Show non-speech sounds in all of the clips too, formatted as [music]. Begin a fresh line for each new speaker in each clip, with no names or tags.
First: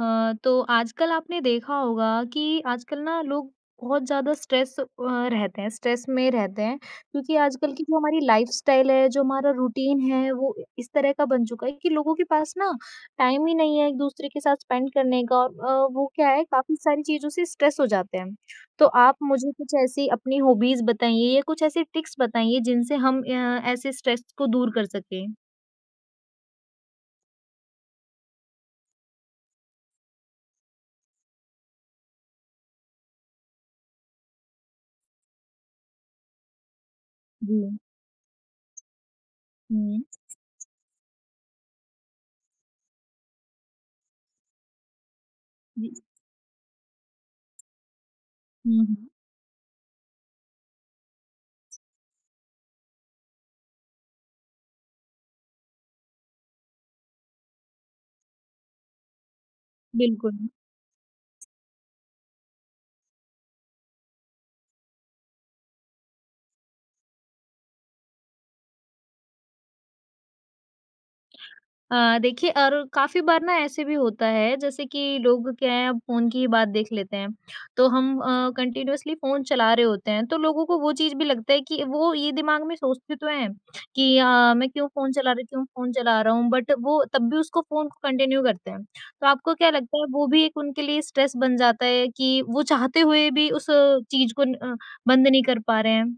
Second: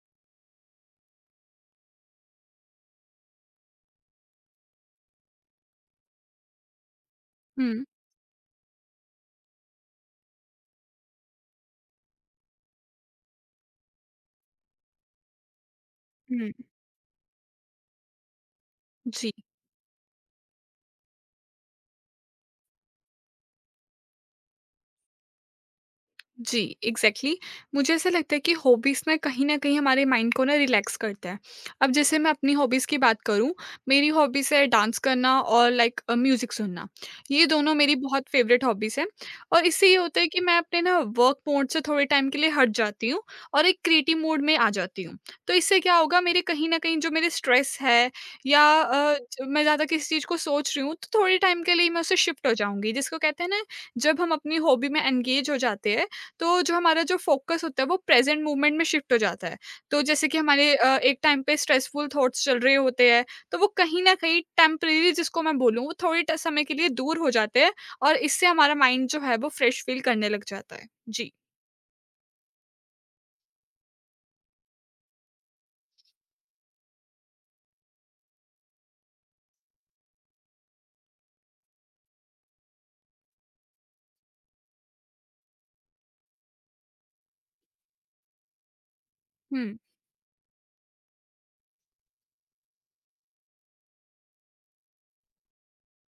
तो आजकल आपने देखा होगा कि आजकल ना लोग बहुत ज़्यादा स्ट्रेस में रहते हैं क्योंकि आजकल की
हुँ,
जो हमारी लाइफस्टाइल है, जो हमारा रूटीन है, वो इस तरह का बन चुका है कि लोगों के पास ना टाइम ही नहीं है एक-दूसरे के साथ स्पेंड करने का और वो क्या है
हुँ,
काफ़ी सारी चीज़ों से स्ट्रेस हो जाते हैं। तो आप
जी।
मुझे कुछ ऐसी अपनी हॉबीज़ बताइए या कुछ ऐसी ट्रिक्स बताइए जिनसे हम ऐसे स्ट्रेस को दूर कर सकें?
जी, एग्ज़ैक्टली। मुझे ऐसा लगता है कि हॉबीज़ ना कहीं न कहीं हमारे माइंड को ना रिलैक्स करता है। अब जैसे मैं अपनी हॉबीज़ की बात करूँ, मेरी हॉबीज़ है डांस करना और लाइक म्यूज़िक सुनना। ये
जी।
दोनों मेरी बहुत फ़ेवरेट हॉबीज़ हैं, और इससे ये
हुँ।
होता है कि मैं अपने ना वर्क मोड से थोड़े टाइम के लिए हट जाती हूँ और एक क्रिएटिव मोड में आ जाती हूँ। तो इससे
जी।
क्या होगा, मेरे कहीं न कहीं जो मेरे स्ट्रेस है, या
हुँ, हुँ।
अ, ज मैं ज़्यादा किसी चीज़ को सोच रही हूँ, तो थोड़े टाइम के लिए मैं उससे शिफ्ट हो जाऊँगी। जिसको कहते हैं ना, जब हम अपनी हॉबी में एंगेज हो जाते हैं तो जो हमारा जो फ़ोकस होता है वो प्रेज़ेंट मूवमेंट में शिफ्ट हो जाता है। तो जैसे कि
बिल्कुल।
हमारे एक टाइम पे स्ट्रेसफुल थॉट्स चल रहे होते हैं, तो वो कहीं न कहीं टेम्परेरी, जिसको मैं बोलूँ, वो थोड़े ट समय के लिए दूर हो जाते हैं, और इससे हमारा माइंड जो है वो फ्रेश फ़ील करने लग जाता है। जी।
देखिए और काफ़ी बार ना ऐसे भी होता है जैसे कि लोग क्या है अब फ़ोन की ही बात देख लेते हैं। तो हम कंटिन्यूअसली फ़ोन चला रहे होते हैं तो लोगों को वो चीज़ भी लगता है कि वो ये दिमाग में सोचते तो हैं कि अ, मैं क्यों फ़ोन चला रही क्यों फ़ोन चला रहा हूँ बट वो तब भी उसको फ़ोन को कंटिन्यू करते हैं। तो आपको
हुँ।
क्या लगता है वो भी एक उनके लिए स्ट्रेस बन जाता है कि वो चाहते हुए भी उस चीज़ को अ, बंद नहीं कर पा रहे हैं?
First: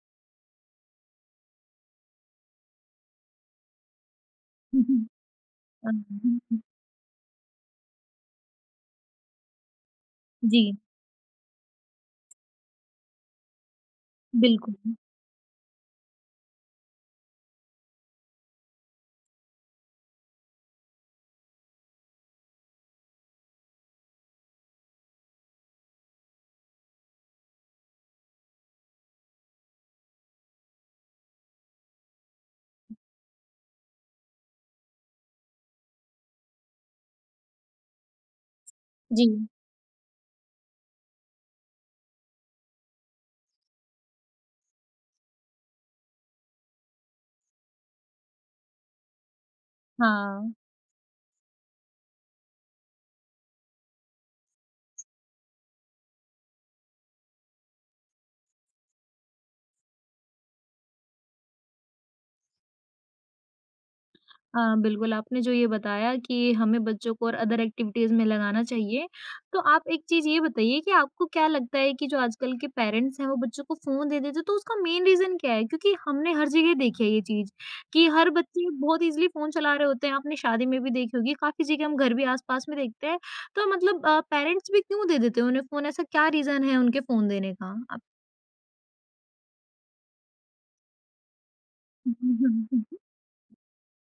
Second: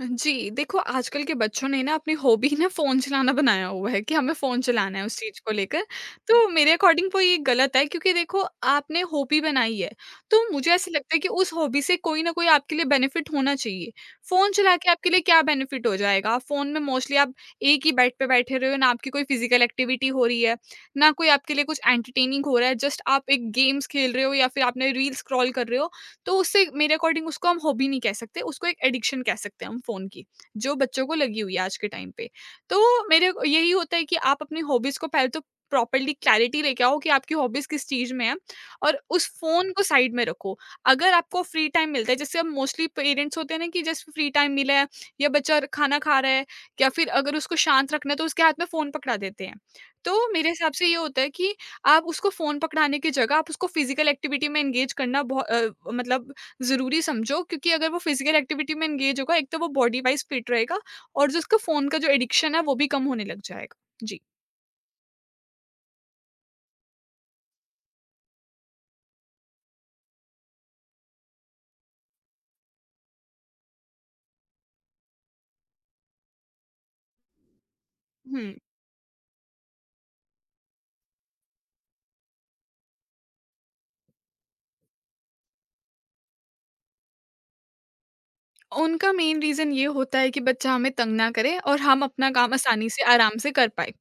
जी, देखो, आजकल के बच्चों ने ना अपनी हॉबी ना फ़ोन चलाना बनाया हुआ है, कि हमें फ़ोन चलाना है उस चीज़ को लेकर। तो
[laughs]
मेरे अकॉर्डिंग वो ये गलत है, क्योंकि देखो, आपने हॉबी बनाई है, तो मुझे
जी,
ऐसा लगता है कि उस हॉबी से कोई ना कोई आपके लिए बेनिफिट होना चाहिए। फ़ोन चला
बिल्कुल।
के आपके लिए क्या बेनिफिट हो जाएगा? फ़ोन में मोस्टली आप एक ही बेड पे बैठे रहे हो, ना आपकी कोई फ़िज़िकल एक्टिविटी हो रही है, ना कोई आपके लिए कुछ एंटरटेनिंग हो रहा है, जस्ट आप एक गेम्स खेल रहे हो या फिर आपने रील स्क्रॉल कर रहे हो। तो उससे मेरे अकॉर्डिंग उसको हम हॉबी नहीं कह सकते, उसको एक एडिक्शन कह सकते हैं हम फ़ोन की, जो बच्चों को लगी हुई है आज के टाइम पे। तो मेरे को यही होता है कि आप अपनी हॉबीज़ को पहले तो प्रॉपर्ली क्लैरिटी लेके आओ कि आपकी हॉबीज़ किस चीज़ में है, और
जी,
उस फ़ोन को साइड में रखो। अगर आपको फ्री टाइम मिलता है, जैसे अब मोस्टली पेरेंट्स होते हैं ना, कि जस्ट फ्री टाइम मिला है या बच्चा र खाना खा रहा है या फिर अगर उसको शांत रखना है, तो उसके हाथ में फ़ोन पकड़ा देते हैं। तो मेरे
हाँ।
हिसाब से ये होता है कि आप उसको फ़ोन पकड़ाने की जगह आप उसको फ़िज़िकल एक्टिविटी में एंगेज करना मतलब ज़रूरी समझो, क्योंकि अगर वो फ़िज़िकल एक्टिविटी में एंगेज होगा, एक तो वो बॉडी वाइज़ फिट रहेगा, और जो उसका फ़ोन का जो एडिक्शन है, वो भी कम होने लग जाएगा। जी।
हाँ, बिल्कुल, आपने जो ये बताया कि हमें बच्चों को और अदर एक्टिविटीज़ में लगाना चाहिए। तो आप एक चीज़ ये बताइए कि आपको क्या लगता है कि जो आजकल के पेरेंट्स हैं, वो बच्चों को फ़ोन दे देते हैं, तो उसका मेन रीज़न क्या है? क्योंकि हमने हर जगह देखी है ये चीज़ कि हर
हुँ,
बच्चे बहुत ईज़िली फ़ोन चला रहे होते हैं। आपने शादी में भी देखी होगी, काफ़ी जगह हम घर भी आस-पास में देखते हैं। तो मतलब पेरेंट्स भी क्यों दे देते हैं उन्हें फ़ोन? ऐसा क्या रीज़न है उनके फ़ोन देने का? आप
उनका मेन रीज़न ये होता है कि बच्चा हमें तंग ना करे और हम अपना काम आसानी
[laughs]
से, आराम से कर पाएँ।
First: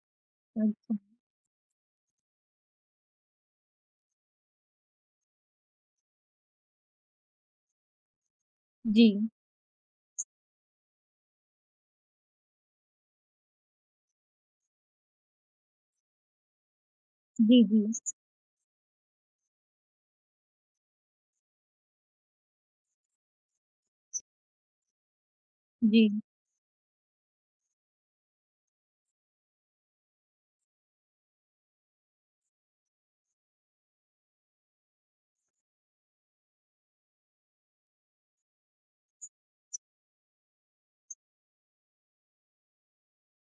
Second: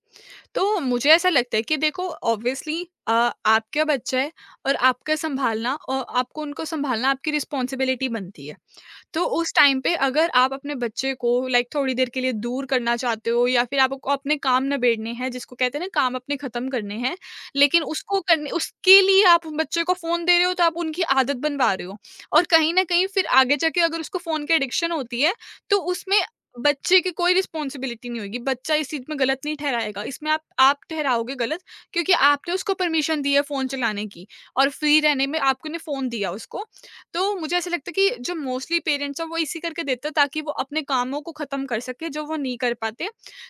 तो
अच्छा।
मुझे ऐसा लगता है कि देखो, ऑब्वियसली अ, आपका बच्चा है, और आपको उनको सँभालना आपकी रिस्पॉन्सिबिलिटी बनती है।
जी।
तो उस टाइम पे अगर आप अपने बच्चे को लाइक थोड़ी देर के लिए दूर करना चाहते हो, या फिर आपको अपने काम ना बैठने हैं, जिसको कहते हैं ना काम अपने खत्म करने हैं,
जी, जी,
लेकिन
जी।
उसको करने, उसके लिए आप बच्चे को फोन दे रहे हो, तो आप उनकी आदत बनवा रहे हो, और कहीं ना कहीं फिर आगे जाके अगर उसको फोन की एडिक्शन होती है, तो
जी।
उसमें बच्चे की कोई रिस्पॉन्सिबिलिटी नहीं होगी, बच्चा इस चीज में गलत नहीं ठहराएगा, इसमें आप ठहराओगे गलत, क्योंकि आपने उसको परमिशन दी है फोन चलाने की, और फ्री रहने में आपने फोन दिया उसको। तो मुझे ऐसा लगता है कि जो मोस्टली पेरेंट्स हैं वो इसी करके देते हैं, ताकि वो अपने कामों को ख़त्म कर सकें जो वो नहीं कर पाते।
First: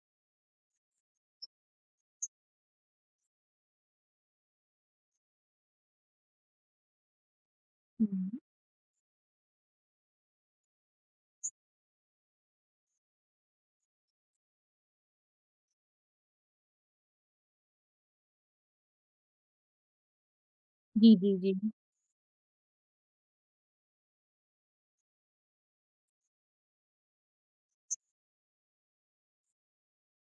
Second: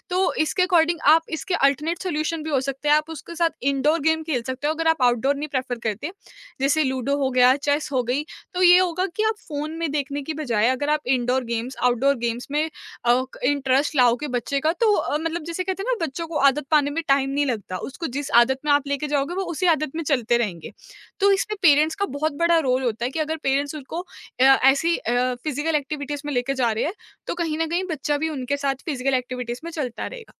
तो इसके अकॉर्डिंग आप इसके अल्टरनेट सॉल्यूशन भी हो सकते हैं, आप उसके साथ इंडोर गेम खेल सकते हो अगर आप आउटडोर नहीं प्रेफ़र करते। जैसे लूडो हो गया, चेस हो गई,
हुँ।
तो ये होगा कि आप फ़ोन में देखने की बजाय अगर आप इंडोर गेम्स, आउटडोर गेम्स में इंटरेस्ट लाओगे बच्चे का, तो मतलब जैसे कहते हैं ना, बच्चों को आदत पाने में टाइम नहीं लगता, उसको जिस आदत में आप लेके जाओगे वो उसी आदत में चलते रहेंगे।
जी,
तो
जी, जी।
इसमें पेरेंट्स का बहुत बड़ा रोल होता है, कि अगर पेरेंट्स उनको ऐसी फिजिकल एक्टिविटीज में लेके जा रहे हैं, तो कहीं ना कहीं बच्चा भी उनके साथ फिजिकल एक्टिविटीज में चलता रहेगा।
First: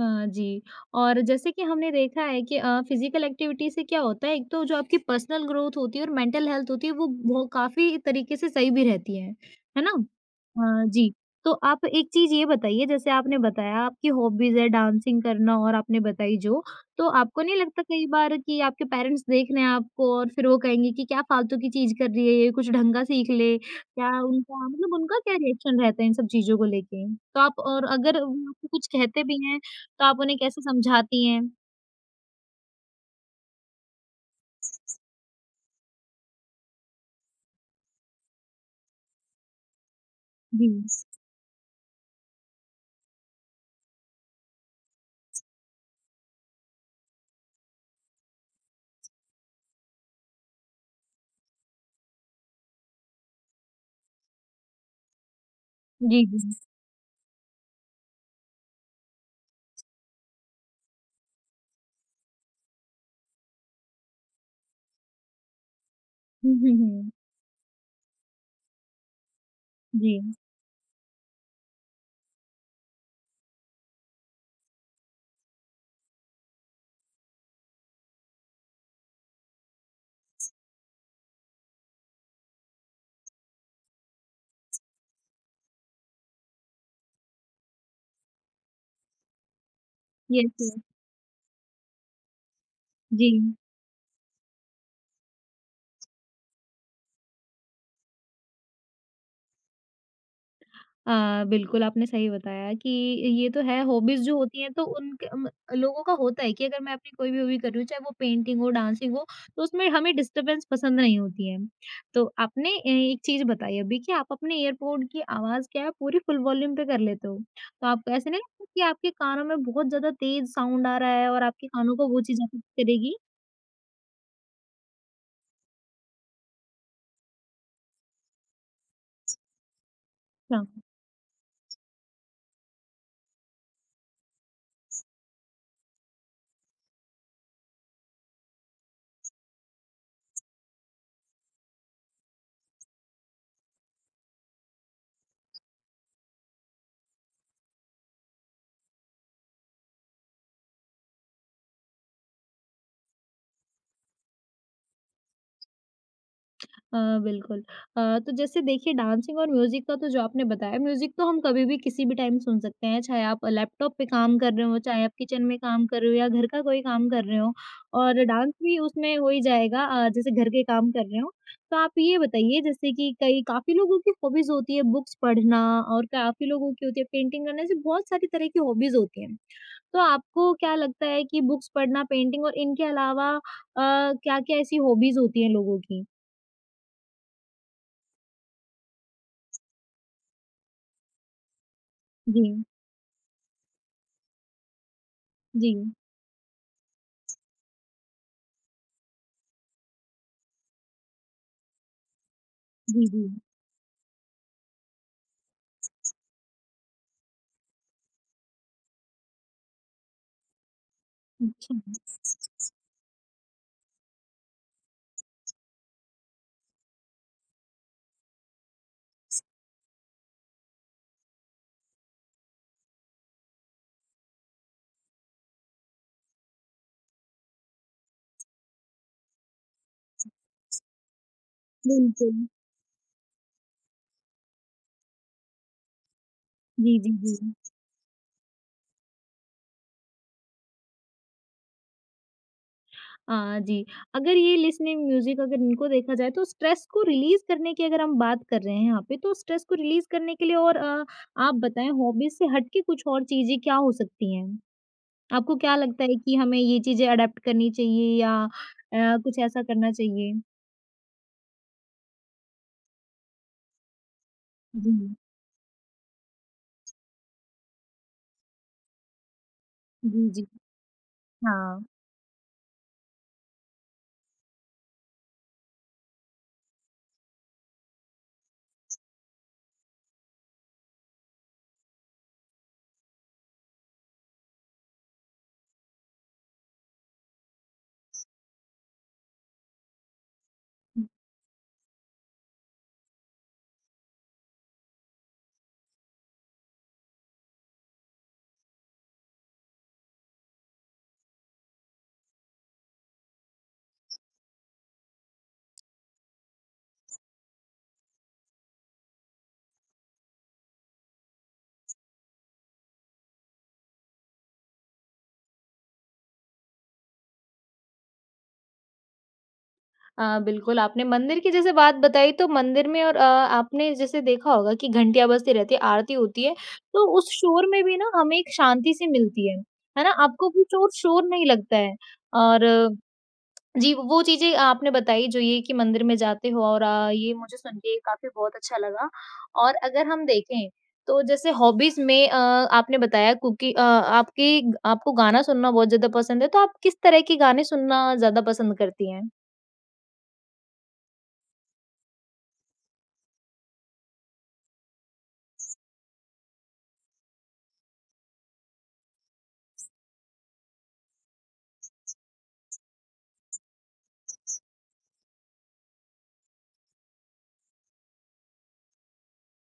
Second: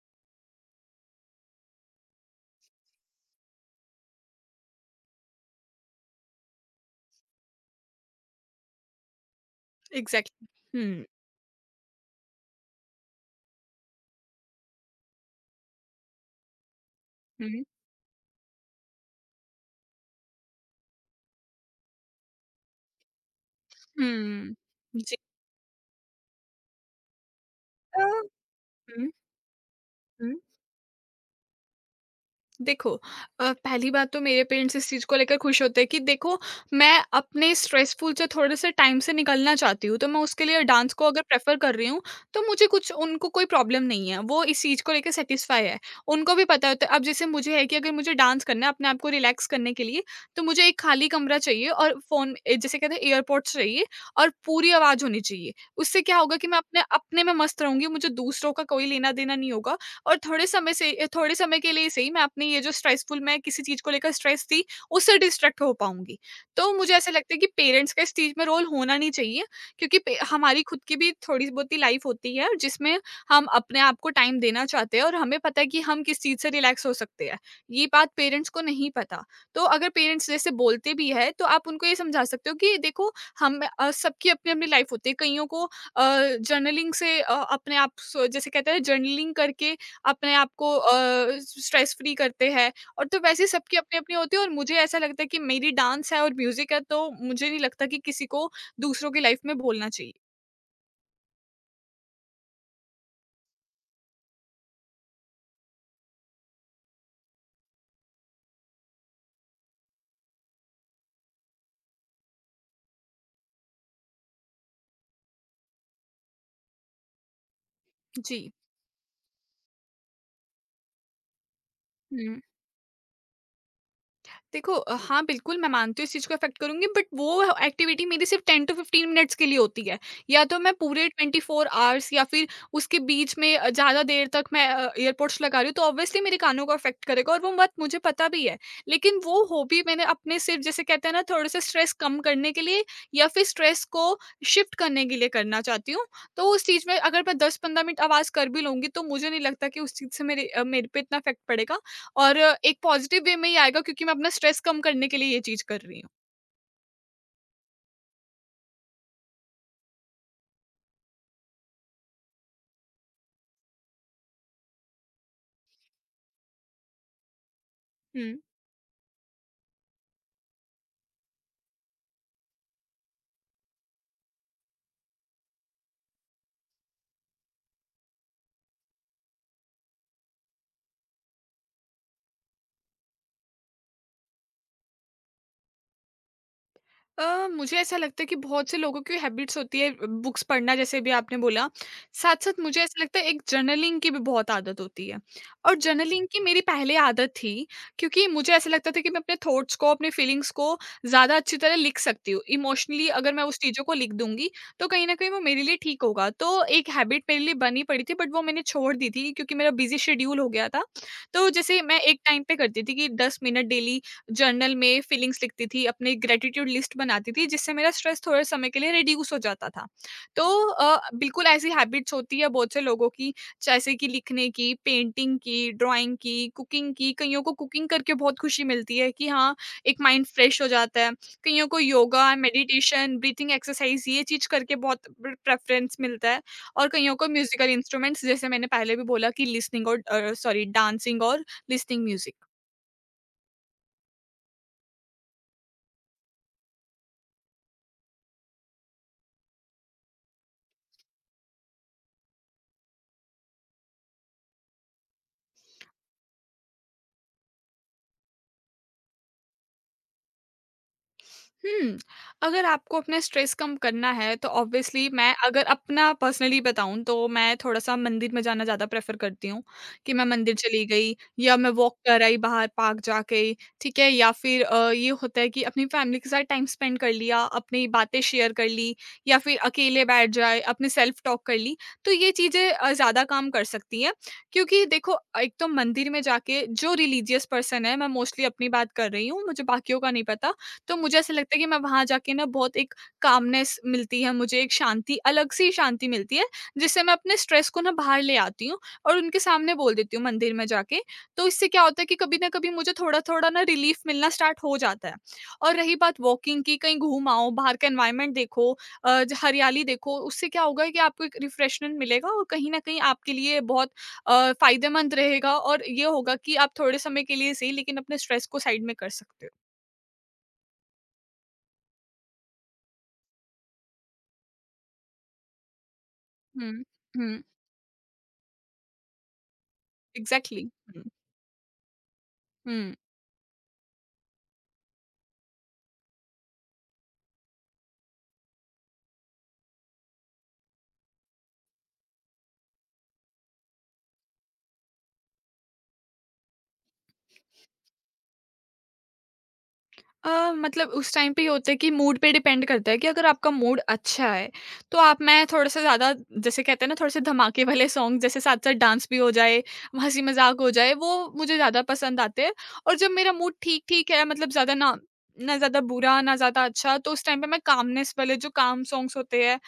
हाँ जी, और जैसे कि हमने देखा है कि फिज़िकल एक्टिविटी से क्या होता है, एक तो जो आपकी पर्सनल ग्रोथ होती है और मेंटल हेल्थ होती है, वो काफ़ी तरीके से सही भी रहती है ना?
एग्जैक्टली। हम्म,
जी, तो आप एक चीज़ ये बताइए, जैसे आपने बताया आपकी हॉबीज़ है डांसिंग करना और आपने बताई जो, तो आपको नहीं
हम्म,
लगता कई बार कि आपके पेरेंट्स देख रहे हैं आपको और फिर वो कहेंगे कि क्या फालतू की चीज़ कर रही है ये, कुछ ढंग का सीख ले, क्या
हम्म।
उनका मतलब
जी।
उनका क्या रिएक्शन रहता है इन सब चीज़ों को लेके? तो आप और
अ,
अगर वो
हम्म,
आपको कुछ कहते भी हैं तो आप उन्हें
हम्म।
कैसे समझाती हैं?
देखो, पहली बात तो, मेरे पेरेंट्स इस चीज़ को लेकर खुश होते हैं, कि देखो मैं अपने स्ट्रेसफुल से थोड़े से टाइम से निकलना चाहती हूँ, तो मैं उसके लिए
जी।
डांस को अगर प्रेफर कर रही हूँ, तो मुझे कुछ, उनको कोई प्रॉब्लम नहीं है, वो इस चीज़ को लेकर सेटिस्फाई है। उनको भी पता होता है, अब जैसे मुझे है, कि अगर मुझे डांस करना है अपने आप को रिलैक्स करने के लिए, तो मुझे एक खाली कमरा चाहिए और फ़ोन, जैसे कहते हैं एयरपोर्ट्स, चाहिए, और पूरी आवाज़ होनी चाहिए। उससे क्या
जी,
होगा
जी।
कि मैं अपने अपने में मस्त रहूंगी, मुझे दूसरों का कोई लेना देना नहीं होगा, और थोड़े समय के लिए सही, मैं अपनी ये जो स्ट्रेसफुल, मैं किसी चीज़ को लेकर स्ट्रेस थी, उससे डिस्ट्रैक्ट हो पाऊँगी।
हुँ,
तो
हुँ,
मुझे ऐसा
हुँ।
लगता है कि पेरेंट्स का इस चीज़ में रोल होना नहीं चाहिए, क्योंकि पे
जी,
हमारी खुद की भी थोड़ी बहुत ही लाइफ़ होती है, जिसमें हम अपने आप को टाइम देना चाहते हैं, और हमें पता है कि हम किस चीज़ से रिलैक्स हो सकते हैं। ये बात पेरेंट्स को नहीं पता। तो अगर पेरेंट्स जैसे बोलते भी हैं, तो आप उनको ये समझा सकते हो कि देखो, सबकी अपनी-अपनी लाइफ़ होती है। कइयों को जर्नलिंग से, अ, अपने आप स जैसे कहते हैं जर्नलिंग करके अपने आप
यस,
को
यस।
स्ट्रेस फ्री करते हैं, और तो
जी।
वैसे सबकी अपनी-अपनी होती है, और मुझे ऐसा लगता है कि मेरी डांस है और म्यूज़िक है, तो मुझे नहीं लगता कि किसी को दूसरों की लाइफ़ में बोलना चाहिए।
अ, बिल्कुल आपने सही बताया कि ये तो है हॉबीज़ जो होती हैं तो उनके म लोगों का होता है कि अगर मैं अपनी कोई भी हॉबी कर रही हूँ, चाहे वो पेंटिंग हो, डांसिंग हो, तो उसमें हमें डिस्टर्बेंस पसंद नहीं होती है। तो आपने एक चीज़ बताई अभी कि आप अपने ईयरपोड की आवाज़ क्या है पूरी फुल वॉल्यूम पे कर लेते हो। तो आपको ऐसे
जी।
नहीं लगता कि आपके कानों में बहुत ज़्यादा तेज़ साउंड आ रहा है और आपके कानों को वो चीज़ अफ़ेक्ट करेगी?
देखो, हाँ, बिल्कुल मैं मानती हूँ इस चीज़ को अफ़ेक्ट करूँगी, बट वो एक्टिविटी मेरी सिर्फ़ 10 टू 15 मिनट्स के लिए होती है। या तो
क्या?
मैं पूरे 24 आवर्स, या फिर उसके बीच में ज़्यादा देर तक मैं एयरपोड्स लगा रही हूँ, तो ऑब्वियसली मेरे कानों को अफ़ेक्ट करेगा, और वो बात मुझे पता भी है। लेकिन वो हॉबी मैंने अपने सिर्फ़, जैसे कहते हैं ना, थोड़े-से स्ट्रेस कम करने के लिए, या फिर स्ट्रेस को शिफ्ट करने के लिए करना चाहती हूँ। तो उस चीज़ में अगर मैं 10-15 मिनट आवाज़ कर भी लूँगी, तो मुझे नहीं लगता कि उस चीज़ से मेरे पे इतना इफ़ेक्ट पड़ेगा, और एक पॉजिटिव वे में ही आएगा, क्योंकि मैं अपना स्ट्रेस कम करने के लिए ये चीज़ कर रही हूँ।
अ, बिल्कुल। अ, तो जैसे देखिए डांसिंग और म्यूज़िक का तो जो आपने बताया म्यूज़िक तो हम कभी भी किसी भी टाइम सुन सकते हैं, चाहे आप लैपटॉप पे काम कर रहे हो, चाहे आप किचन में काम कर रहे हो या घर का कोई काम कर रहे हो और
हुँ।
डांस भी उसमें हो ही जाएगा जैसे घर के काम कर रहे हो। तो आप ये बताइए जैसे कि कई काफ़ी लोगों की हॉबीज़ होती है बुक्स पढ़ना और काफ़ी लोगों की होती है पेंटिंग करना, ऐसे बहुत सारी तरह की हॉबीज़ होती हैं। तो आपको क्या लगता है कि बुक्स पढ़ना, पेंटिंग और इनके अलावा क्या-क्या ऐसी हॉबीज़ होती हैं लोगों की?
मुझे ऐसा लगता है कि बहुत से लोगों की हैबिट्स होती है बुक्स पढ़ना, जैसे भी आपने बोला। साथ-साथ
जी।
मुझे ऐसा लगता है एक जर्नलिंग की भी बहुत आदत होती है,
जी,
और जर्नलिंग की मेरी पहले आदत थी, क्योंकि मुझे ऐसा लगता था कि मैं अपने थॉट्स को, अपने फीलिंग्स को ज़्यादा अच्छी तरह लिख सकती हूँ।
जी,
इमोशनली
जी।
अगर मैं उस चीज़ों को लिख दूँगी, तो कहीं न कहीं वो मेरे लिए ठीक होगा। तो एक हैबिट मेरे लिए बनी पड़ी थी, बट वो मैंने छोड़ दी थी क्योंकि मेरा बिज़ी शेड्यूल हो गया था। तो
अच्छा,
जैसे मैं एक टाइम पे करती थी कि 10 मिनट डेली जर्नल में फीलिंग्स लिखती थी, अपनी ग्रैटिट्यूड लिस्ट बनाती थी, जिससे मेरा स्ट्रेस थोड़े समय के लिए रिड्यूस हो जाता था। तो बिल्कुल ऐसी हैबिट्स होती है बहुत से लोगों की, जैसे कि लिखने की, पेंटिंग की, ड्राइंग की, कुकिंग की, कईयों को कुकिंग करके बहुत खुशी मिलती है, कि हाँ, एक माइंड फ्रेश हो जाता है। कईयों को योगा,
बिल्कुल।
मेडिटेशन, ब्रीथिंग एक्सरसाइज ये चीज़ करके बहुत प्रेफ़रेंस मिलता है, और
जी, जी,
कईयों को
जी।
म्यूज़िकल इंस्ट्रूमेंट्स, जैसे मैंने पहले भी बोला कि लिसनिंग, और सॉरी, डांसिंग और लिसनिंग म्यूज़िक।
जी, अगर ये लिसनिंग म्यूज़िक अगर इनको देखा जाए तो स्ट्रेस को रिलीज़ करने की अगर हम बात कर रहे हैं यहाँ पे, तो स्ट्रेस को रिलीज़ करने के लिए और आप बताएँ हॉबीज़ से हट के कुछ और चीज़ें क्या हो सकती हैं? आपको क्या लगता है कि हमें ये चीज़ें अडॉप्ट करनी चाहिए या कुछ ऐसा करना चाहिए?
हुँ, अगर आपको अपना स्ट्रेस कम करना है, तो
जी,
ऑब्वियसली, मैं अगर अपना पर्सनली बताऊँ, तो मैं थोड़ा-सा मंदिर में जाना ज़्यादा प्रेफ़र करती हूँ, कि मैं
जी, जी।
मंदिर चली गई या मैं
हाँ।
वॉक कर आई बाहर पार्क जाके, ठीक है? या फिर ये होता है कि अपनी फैमिली के साथ टाइम स्पेंड कर लिया, अपनी बातें शेयर कर ली या फिर अकेले बैठ जाए, अपने सेल्फ टॉक कर ली। तो ये चीज़ें ज़्यादा काम कर सकती हैं, क्योंकि देखो, एक तो मंदिर में जाके जो रिलीजियस पर्सन है, मैं मोस्टली अपनी बात कर रही हूँ, मुझे बाकियों का नहीं पता। तो मुझे ऐसा लगता है कि मैं वहाँ जाके ना बहुत एक कामनेस मिलती है मुझे, एक शांति, अलग सी शांति मिलती है, जिससे मैं अपने स्ट्रेस को ना बाहर ले आती हूँ और उनके सामने बोल देती हूँ मंदिर में जाके। तो इससे क्या होता है कि कभी न कभी मुझे थोड़ा-थोड़ा ना रिलीफ़ मिलना स्टार्ट हो जाता है। और रही बात वॉकिंग की, कहीं घूम आओ, बाहर का एनवायरनमेंट देखो, अ, ज हरियाली देखो, उससे क्या होगा कि आपको एक रिफ़्रेशमेंट मिलेगा और कहीं न कहीं आपके लिए बहुत फ़ायदेमंद रहेगा और ये होगा कि आप थोड़े समय के लिए सही, लेकिन अपने स्ट्रेस को साइड में कर सकते हो।
हाँ, बिल्कुल, आपने मंदिर की जैसे बात बताई तो मंदिर में और आपने जैसे देखा होगा कि घंटियाँ बजती रहती है, आरती होती है,
हुँ,
तो उस
हुँ।
शोर में भी ना हमें एक शांति सी मिलती है ना? आपको
Exactly.
कुछ और
Mm.
शोर नहीं लगता है और
Mm।
जी, वो चीज़ें आपने बताई जो ये कि मंदिर में जाते हो और ये मुझे सुन के काफ़ी बहुत अच्छा लगा और अगर हम देखें तो जैसे हॉबीज़ में आपने बताया क्योंकि अ, आपकी आपको गाना सुनना बहुत ज़्यादा पसंद है, तो आप किस तरह के गाने सुनना ज़्यादा पसंद करती हैं?
मतलब उस टाइम पे ये होता है कि मूड पे डिपेंड करता है कि अगर आपका मूड अच्छा है, तो आप मैं थोड़ा-सा ज़्यादा, जैसे कहते हैं ना, थोड़े-से धमाके वाले सॉन्ग, जैसे साथ-साथ डांस भी हो जाए, हँसी-मज़ाक हो जाए, वो मुझे ज़्यादा पसंद आते हैं। और जब मेरा मूड ठीक-ठीक है, मतलब ज़्यादा ना, ना ज़्यादा बुरा, ना ज़्यादा अच्छा, तो उस टाइम पे मैं कामनेस वाले जो काम सॉन्ग्स होते हैं,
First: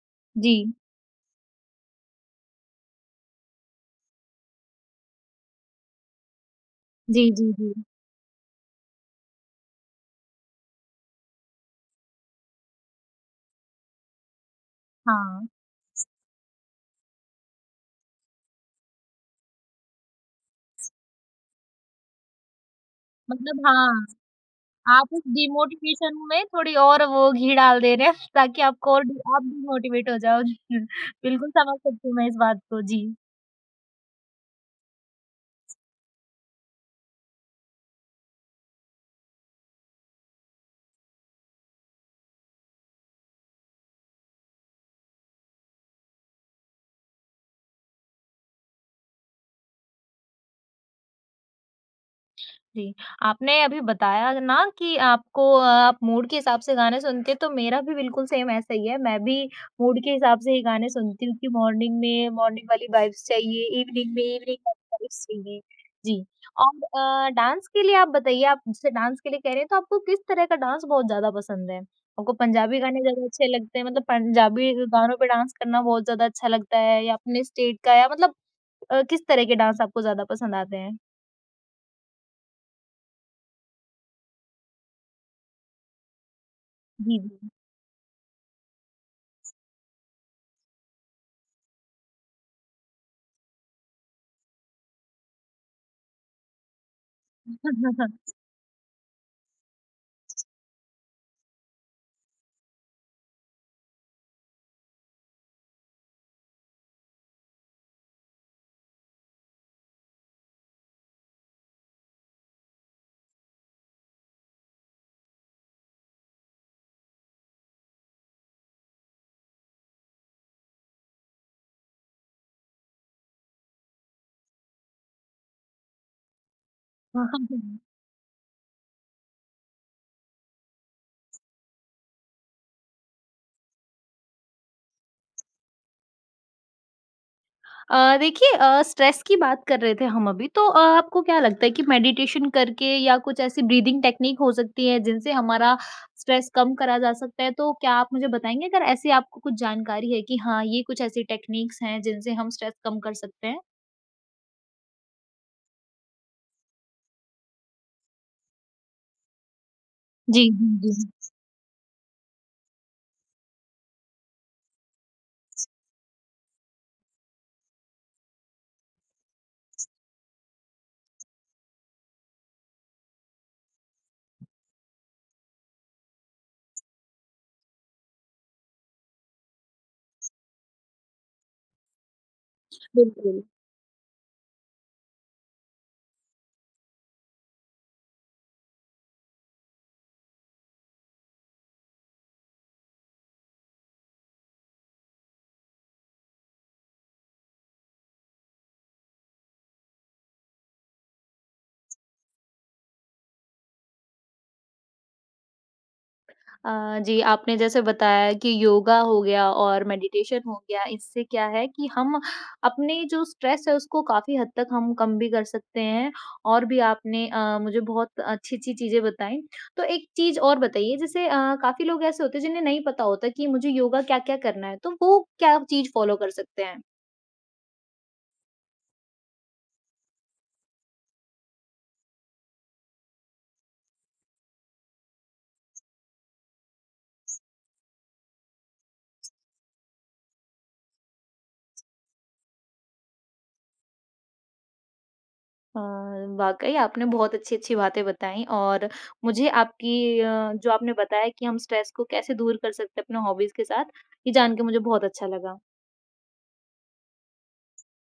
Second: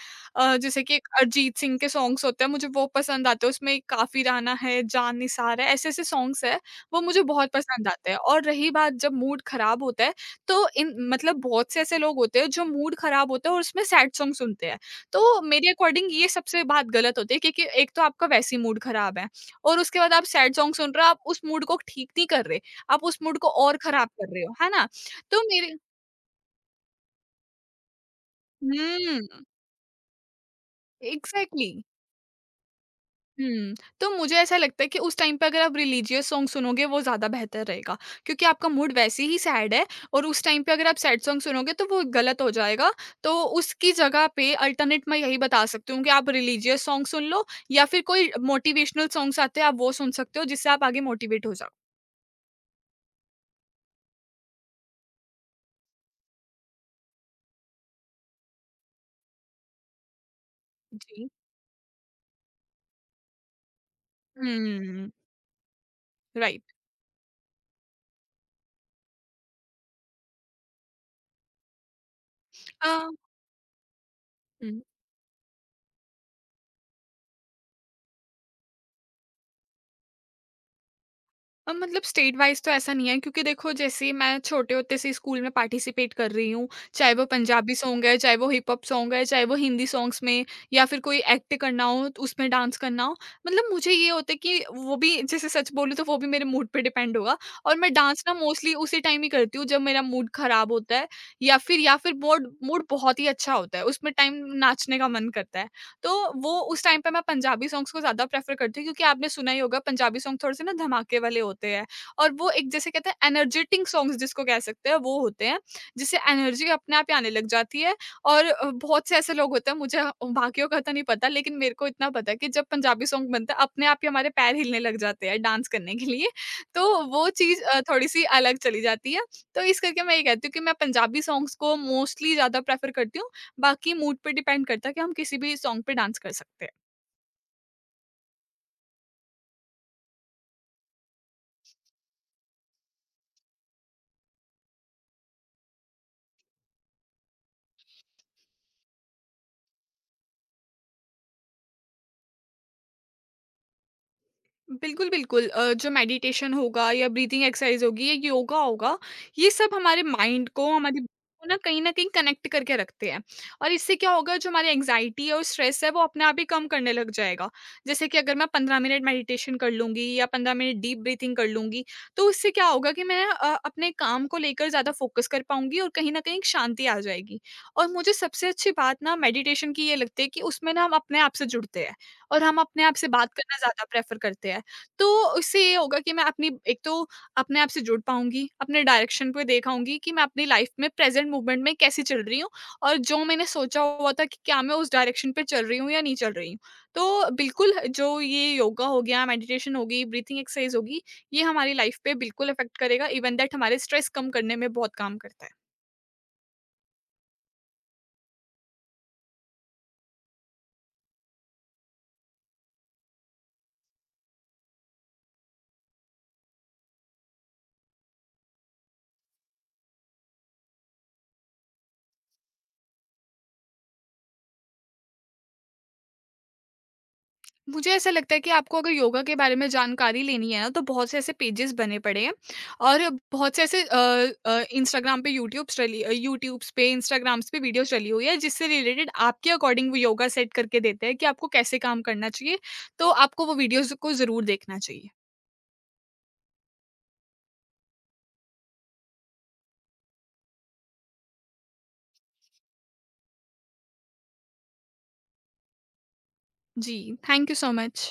जी।
जैसे कि एक अरिजीत सिंह के सॉन्ग्स होते हैं, मुझे वो पसंद आते हैं। उसमें काफ़ी राना है, जान निसार है, ऐसे-ऐसे सॉन्ग्स हैं, वो मुझे
जी,
बहुत
जी, जी।
पसंद आते हैं। और रही बात जब मूड खराब होता है, तो इन मतलब बहुत से ऐसे लोग होते हैं जो मूड खराब होता है और उसमें सैड सॉन्ग सुनते हैं। तो
हाँ,
मेरे अकॉर्डिंग ये सबसे बात गलत होती है, क्योंकि एक तो आपका वैसे ही मूड खराब है और उसके बाद आप सैड सॉन्ग सुन रहे हो, आप उस मूड को ठीक नहीं कर रहे, आप उस मूड को
मतलब
और
हाँ,
खराब कर रहे हो, है ना?
आप उस
तो मेरे
डिमोटिवेशन में थोड़ी और वो घी डाल दे रहे हैं [laughs] ताकि
[laughs]
आपको और डि आप
हुँ,
डिमोटिवेट हो जाओ। [laughs] बिल्कुल
एग्ज़ैक्टली।
समझ सकती हूँ मैं इस बात को। जी।
हुँ। तो मुझे ऐसा लगता है कि उस टाइम पे अगर आप रिलीजियस सॉन्ग सुनोगे, वो ज़्यादा बेहतर रहेगा, क्योंकि आपका मूड वैसे ही सैड है और उस टाइम पे अगर आप सैड सॉन्ग सुनोगे तो वो गलत हो जाएगा। तो उसकी जगह पे अल्टरनेट मैं यही बता सकती हूँ कि आप रिलीजियस सॉन्ग सुन लो या फिर कोई मोटिवेशनल सॉन्ग्स आते हैं, आप वो सुन सकते हो, जिससे आप आगे मोटिवेट हो जाओ।
जी, आपने अभी बताया ना कि आप मूड के हिसाब से गाने सुनते हैं, तो मेरा भी बिल्कुल सेम ऐसा ही है। मैं भी मूड के हिसाब से ही गाने सुनती
जी।
हूँ कि मॉर्निंग में मॉर्निंग वाली वाइब्स चाहिए, इवनिंग में इवनिंग वाली
हुँ,
वाइब्स चाहिए। जी,
राइट।
और डांस के लिए आप बताइए, आप जैसे डांस के लिए कह रहे हैं, तो आपको किस तरह का डांस बहुत ज़्यादा पसंद है? आपको पंजाबी
अ,
गाने ज़्यादा अच्छे लगते हैं, मतलब पंजाबी
हुँ।
गानों पे डांस करना बहुत ज़्यादा अच्छा लगता है या अपने स्टेट का या मतलब किस तरह के डांस आपको ज़्यादा पसंद आते हैं?
मतलब स्टेट वाइज़ तो ऐसा नहीं है, क्योंकि देखो, जैसे मैं छोटे होते से स्कूल में पार्टिसिपेट कर रही हूँ, चाहे
जी,
वो
जी।
पंजाबी सॉन्ग है, चाहे वो हिप हॉप सॉन्ग है, चाहे वो हिंदी सॉन्ग्स में या फिर कोई एक्ट करना हो तो उसमें डांस करना हो। मतलब मुझे ये होता है कि वो भी, जैसे सच बोलूँ, तो वो भी मेरे मूड पे डिपेंड होगा और मैं डांस
[laughs]
ना मोस्टली उसी टाइम ही करती हूँ जब मेरा मूड ख़राब होता है या फिर मूड मूड बहुत ही अच्छा होता है, उसमें टाइम नाचने का मन करता है। तो वो उस टाइम पे मैं पंजाबी सॉन्ग्स को ज़्यादा प्रेफ़र करती हूँ, क्योंकि आपने सुना ही होगा, पंजाबी सॉन्ग थोड़े-से ना धमाके वाले होते हैं और वो एक, जैसे कहते हैं, एनर्जेटिक सॉन्ग्स जिसको कह सकते हैं, वो होते हैं, जिससे एनर्जी अपने आप ही आने लग जाती है और बहुत से ऐसे लोग होते हैं, मुझे बाकियों का तो नहीं पता, लेकिन मेरे को इतना पता है कि जब पंजाबी सॉन्ग बनता है, अपने आप ही हमारे पैर हिलने लग जाते हैं डांस करने के लिए, तो
हाँ,
वो
हाँ,
चीज़
हाँ।
थोड़ी-सी अलग चली जाती है। तो इस करके मैं ये कहती हूँ कि मैं पंजाबी सॉन्ग्स को मोस्टली ज़्यादा प्रेफ़र करती हूँ। बाकी मूड पे डिपेंड करता है कि हम किसी भी सॉन्ग पे डांस कर सकते हैं।
स्ट्रेस की बात कर रहे थे हम अभी तो आपको क्या लगता है कि मेडिटेशन करके या कुछ ऐसी ब्रीदिंग टेक्निक हो सकती है जिनसे हमारा स्ट्रेस कम करा जा सकता है तो क्या आप मुझे बताएंगे अगर ऐसी आपको कुछ जानकारी है कि हाँ ये कुछ ऐसी टेक्निक्स हैं जिनसे हम स्ट्रेस कम कर सकते हैं?
बिल्कुल, बिल्कुल। जो मेडिटेशन होगा या ब्रीथिंग एक्सरसाइज़ होगी या योगा होगा, ये सब हमारे
जी,
माइंड को,
जी,
हमारी body
जी।
को ना कहीं न कहीं कनेक्ट करके रखते हैं और इससे क्या होगा, जो हमारी एंग्ज़ायटी और स्ट्रेस है, वो अपने आप ही कम करने लग जाएगा। जैसे कि अगर मैं 15 मिनट मेडिटेशन कर लूँगी या 15 मिनट डीप ब्रीथिंग कर लूँगी, तो उससे क्या होगा कि मैं अपने काम को लेकर ज़्यादा फ़ोकस कर पाऊँगी और कहीं न कहीं एक शांति आ जाएगी। और मुझे सबसे अच्छी बात ना मेडिटेशन की ये लगती है कि उसमें ना हम अपने आप से जुड़ते हैं और हम अपने आप से बात
बिल्कुल।
करना ज़्यादा प्रेफ़र करते हैं। तो इससे ये होगा कि मैं अपनी एक तो अपने आप से जुड़ पाऊँगी, अपने डायरेक्शन पे देखाऊँगी कि मैं अपनी लाइफ में प्रेज़ेंट मूवमेंट में कैसे चल रही हूँ और जो मैंने सोचा हुआ था कि क्या मैं उस डायरेक्शन पे चल रही हूँ या नहीं चल रही हूँ। तो बिल्कुल, जो ये योगा हो गया, मेडिटेशन होगी, ब्रीथिंग एक्सरसाइज़ होगी, ये हमारी लाइफ पे बिल्कुल इफ़ेक्ट करेगा, इवन दैट हमारे स्ट्रेस कम करने में बहुत काम करता है।
जी, आपने जैसे बताया कि योगा हो गया और मेडिटेशन हो गया, इससे क्या है कि हम अपने जो स्ट्रेस है उसको काफ़ी हद तक हम कम भी कर सकते हैं और भी आपने मुझे बहुत अच्छी-अच्छी चीज़ें बताई। तो एक चीज़ और बताइए जैसे काफ़ी लोग ऐसे होते हैं जिन्हें नहीं पता होता कि मुझे योगा क्या-क्या करना है, तो वो क्या चीज़ फ़ॉलो कर सकते हैं?
मुझे ऐसा लगता है कि आपको अगर योगा के बारे में जानकारी लेनी है ना, तो बहुत से ऐसे पेजेस बने पड़े हैं और बहुत से ऐसे इंस्टाग्राम पे यूट्यूब्स चली यूट्यूब्स पे, इंस्टाग्राम्स पे वीडियोस चली हुई है, जिससे रिलेटेड आपके अकॉर्डिंग वो योगा सेट करके देते हैं कि आपको कैसे काम करना चाहिए, तो आपको वो वीडियोस को ज़रूर देखना चाहिए।
अ, वाक़ई आपने बहुत अच्छी-अच्छी बातें बताई और मुझे आपकी जो आपने बताया कि हम स्ट्रेस को कैसे दूर कर सकते हैं अपने हॉबीज़ के साथ, ये जान के मुझे बहुत अच्छा लगा।
जी, थैंक यू सो मच।